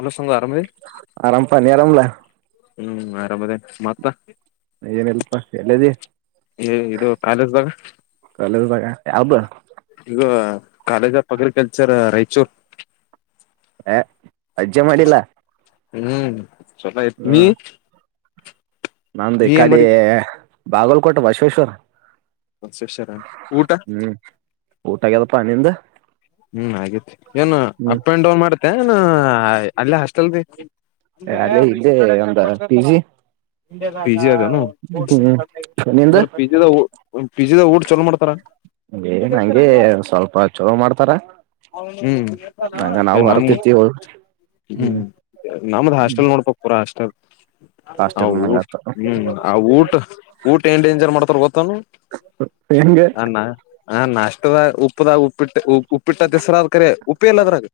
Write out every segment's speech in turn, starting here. ಅಲ್ಲಸಂಗ ಆರಾಮದಿ ಆರಾಮ ಪಾ ನೀ ಅರಮಲಾ ಹ್ಮ್ ಆರಾಮದೇನ ಮತ್ತ ಏನ ಇಲ್ಲಪಾ ಎಲ್ಲಿ ಅದಿ ಇದು ಕಾಲೇಜ್ದಾಗ ಕಾಲೇಜದಾಗ ಯಾವ್ದ ಈಗ ಕಾಲೇಜ್ ಆಫ್ ಅಗ್ರಿಕಲ್ಚರ್ ರಾಯಚೂರ್ ಏ ಅಜ್ಜಿ ಮಾಡಿಲ್ಲ ಹ್ಮ್ ಚುಲೋ ಇತ್ತ ನೀ ನಂದ ಈ ನೀ ಏನ್ ಕಡೆ ಮಾಡಿ ಬಾಗಲ್ಕೋಟ ಬಸವೇಶ್ವರ ಕನ್ಸ್ಟ್ರಕ್ಷನ್ ಊಟ ಹ್ಮ್ ಊಟ ಅಗೆದಪಾ ನಿಂದ ಹ್ಮ್ ಅಗೆತಿ ಏನ ಅಪ್ ಅಂಡ್ ಡೌನ್ ಮಾಡತ್ತೇ ಏನ ಅಲ್ಲೇ ಹಾಸ್ಟೆಲ್ ಅದೇ ಇದೇ ನಮ್ಮದ ಪಿಜಿ ಪಿ ಜಿ ಅದೇನು ಹೂ ಹೂ ನಿಂದು ಅಂದ್ರ ಪಿ ಜಿದ ಪಿ ಜಿದ ಊಟ ಚಲೋ ಮಾಡ್ತಾರ ಏನ ಹಂಗೆ ಸ್ವಲ್ಪ ಚುಲೋ ಮಾಡ್ತಾರ ಹ್ಮ್ ಹಗ ನಾವು ಏ ಹೊರಗ ನಮ್ ತಿಂತೀವ ಹ್ಮ್ ನಮ್ದ್ ಹಾಸ್ಟೆಲ್ ನೋಡ್ಬಕ್ ಪೂರ ಹಾಸ್ಟೆಲ್ ಆ ಹಾಸ್ಟೆಲ್ ನಂಗ ಊಟ್ ಆತ ಹ್ಮ್ ಆ ಊಟ ಊಟ ಏನ್ ಡೇಂಜರ್ ಮಾಡ್ತಾರ ಗೊತ್ತ ಏನ ಹೆಂಗೆ ಹಾ ನಾಷ್ಟದ ಉಪ್ಪದ ಉಪ್ಪಿಟ್ಟ ಉಪ್ಪಿಟ್ಟ ದ ಹೆಸ್ರ ಆದ್ ಕರಿ ಉಪ್ಪ ಎಲ್ಲದ್ರಾಗ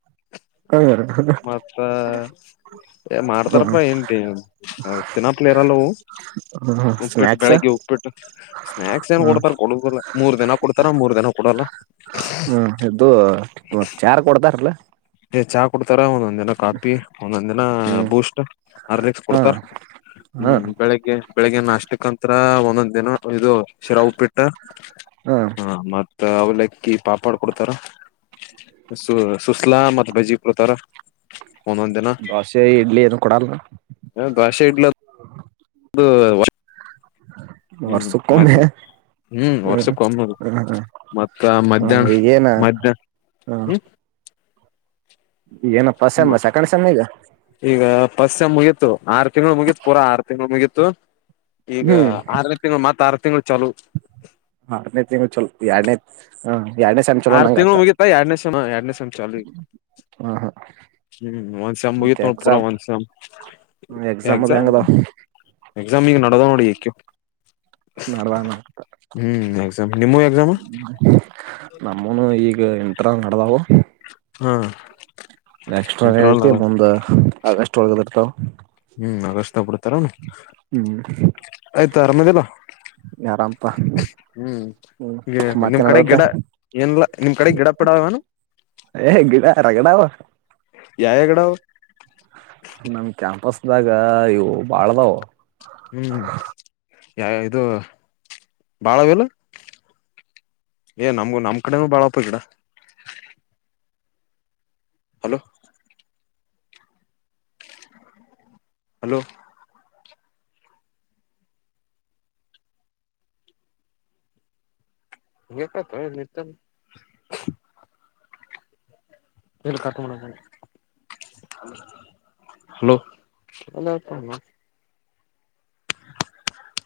[unintelligible] ಮತ್ತಾ ಏನ್ ಮಾಡ್ತಾರಪ್ಪಾ ಏನ್ಟ [unintelligible] ಹೌ ತಿನಪ್ಲೆ ಇರಲ್ಲವು ಉಪ್ಪಿಟ್ಟು ಸ್ನ್ಯಾಕ್ಸ್ ಬೆಳಗ್ಗೆ ಉಪ್ಪಿಟ್ಟು ಸ್ನ್ಯಾಕ್ಸ್ ಏನ್ ಹ್ಮ್ ಕೊಡ್ತಾರ. ಹಳ [unintelligible] ಮೂರ್ ದಿನ ಕೊಡ್ತಾರ. ಮೂರ್ ದಿನಾ - ಹ್ಮ ಇದು ಮತ್ತೆ ಚಾಹಾ ರ ಕೊಡ್ತಾರಲಾ ಚಹಾ ಕೊಡ್ತಾರ ಒಂದೊಂದ್ ದಿನ ಕಾಫಿ, ಒಂದೊಂದ್ ದಿನ ಹ್ಮ್ ಬೂಸ್ಟ್, ಹಾರ್ಲಿಕ್ಸ್ ಹಾ ಕೊಡ್ತಾರ. ಹಾ ಹ್ಮ್, ಬೆಳಿಗ್ಗೆ ಬೆಳಿಗ್ಗ ನಾಷ್ಟಕ್ಕಂತ್ರ ಒಂದೊಂದ್ ದಿನ ಇದು ಶಿರ ಉಪಿಟ್ಟು. ಹಾ ಹ ಮತ್ತ ಅವಲ್ಲಕ್ಕಿ ಪಾಪಡ್ ಕೊಡ್ತಾರ. ಸು ಸುಸ್ತ [unintelligible] ಸುಸ್ಲಾ ಮತ್ತೆ ಬಜ್ಜಿ ಕೊಡ್ತಾರ ಒಂದೊಂದ್ ದಿನ. ದೋಸೆ ಇಡ್ಲಿ ಏನು ಕೊಡಲ್ಲ ಭಾಷೆ ಇಡ್ಲ [unintelligible] [inaudible] ಹ್ಮ್ ವರ್ಷುಕ ಮತ್ ಒಮ್ಮೆ. ಹ್ಮ್ ಹ್ಮ ಹ್ಮ ಮತ್ತ ಮಧ್ಯಾಹ್ನ ಹ್ಮ ಏನ್ ಮಧ್ಯಾಹ್ನ ಹ್ಮ್. ಏನ ಫಸ್ಟ್ ಹ್ಮ್ ಸೆಮ್ಮ ಸೆಕಂಡ್ ಸೆಮ್ಮ ಈಗ. ಈಗ ಪಸ್ಟ ಸೇಮ್ ಮುಗೀತು ಆರು ತಿಂಗಳು ಮುಗೀತು ಪೂರಾ ಆರು ತಿಂಗಳು ಮುಗೀತು. ಈಗ ಆರನೇ ತಿಂಗಳು ಮತ್ ಆರು ತಿಂಗಳು ಚಲೂ. ನಾಲ್ಕನೇ ತಿಂಗಳು ಚಲು ಎಡನೆ. ಹಾ ಎರಡನೇ ಸೇಮ್ ಚಲೋ ಆರ್ ಅನಂಗತ್ತ ತಿಂಗಳು ಮುಗಿತಾ ಎರಡನೇ ಸೆಮ್ ಎರಡನೇ ಸೆಮ್ ಚಾಲು ಈಗ ಹ ಹಾ. ಹ್ಮ್ ಒನ್ ಸೆಮ್ ಮುಗೀತು ಪೂರ ಒನ್ ಸೆಮ್ ಅದ ಎಕ್ಸಾಮ್. ಹೆಂಗದಾವ ಎಕ್ಸಾಮ್ ಈಗ ನದಡವ ನೋಡಿ ಈಗ ಕೆಳ ನಡದಾನ ಹ್ಮ್ ಎಕ್ಸಾಮ್ ನಿಮ್ಮವು ಎಕ್ಸಾಮ್. [inaudible] ನಮ್ಮೂನು ಈಗ ಇಂಟ್ರನಲ್ ನಡದಾವ. ಹ್ಮ. ನೆಕ್ಸ್ಟ್ ಅದೇ ಐತಿ ಮುಂದ್ ಆಗಸ್ಟ್ ಒಳಗ ಇರ್ತಾವ. ಹ್ಮ್ ಅಗಷ್ಟತಗ ಬಿಡ್ತಾರನು. ಹ್ಮ್ ಆಯ್ತು ಆರಾಮದಿ ಇಲ್ಲ ಆರಾಮಪಾ ಹ್ಮ್. ಹ್ಮ್ ಹ ಮತ್ತೆ ನಿಮ್ ಕಡೆ ನಡದತ್ತ ಗಿಡ ಇಲ್ಲಾ ನಿಮ್ ಕಡೆ ಗಿಡ ಪಡಾವನು. ಏ ಗಿಡಾ ರಗಡಾವ. ಯಾವಾಗಿಡವು. ನಮ ಕ್ಯಾಂಪಸದಾಗ ಇವು ಬಾಳ್ದವು. ಹ್ಮ್ ಯಾವವ ಇದು ಬಾಳವಲ. ಏ ನಮ್ ನಮ್ಮ ಕಡೆೇನು ಬಾಳಪ್ಪ ಗಿಡ. ಹಲೋ. ಹಲೋ. ಮುಗೆತಕ ಇಲ್ಲಿ ಇರತನ. ವೀಲ್ ಕಟ ಮಾಡಾಕ ಬಂದೆ ಹಲೋ ಎಲ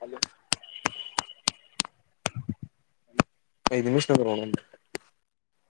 ಹಲೋ. ಐದ ನಿಮಿಷ ನಿಂದ್ರು ಅಣ್ಣೋ ಅಂದೇ.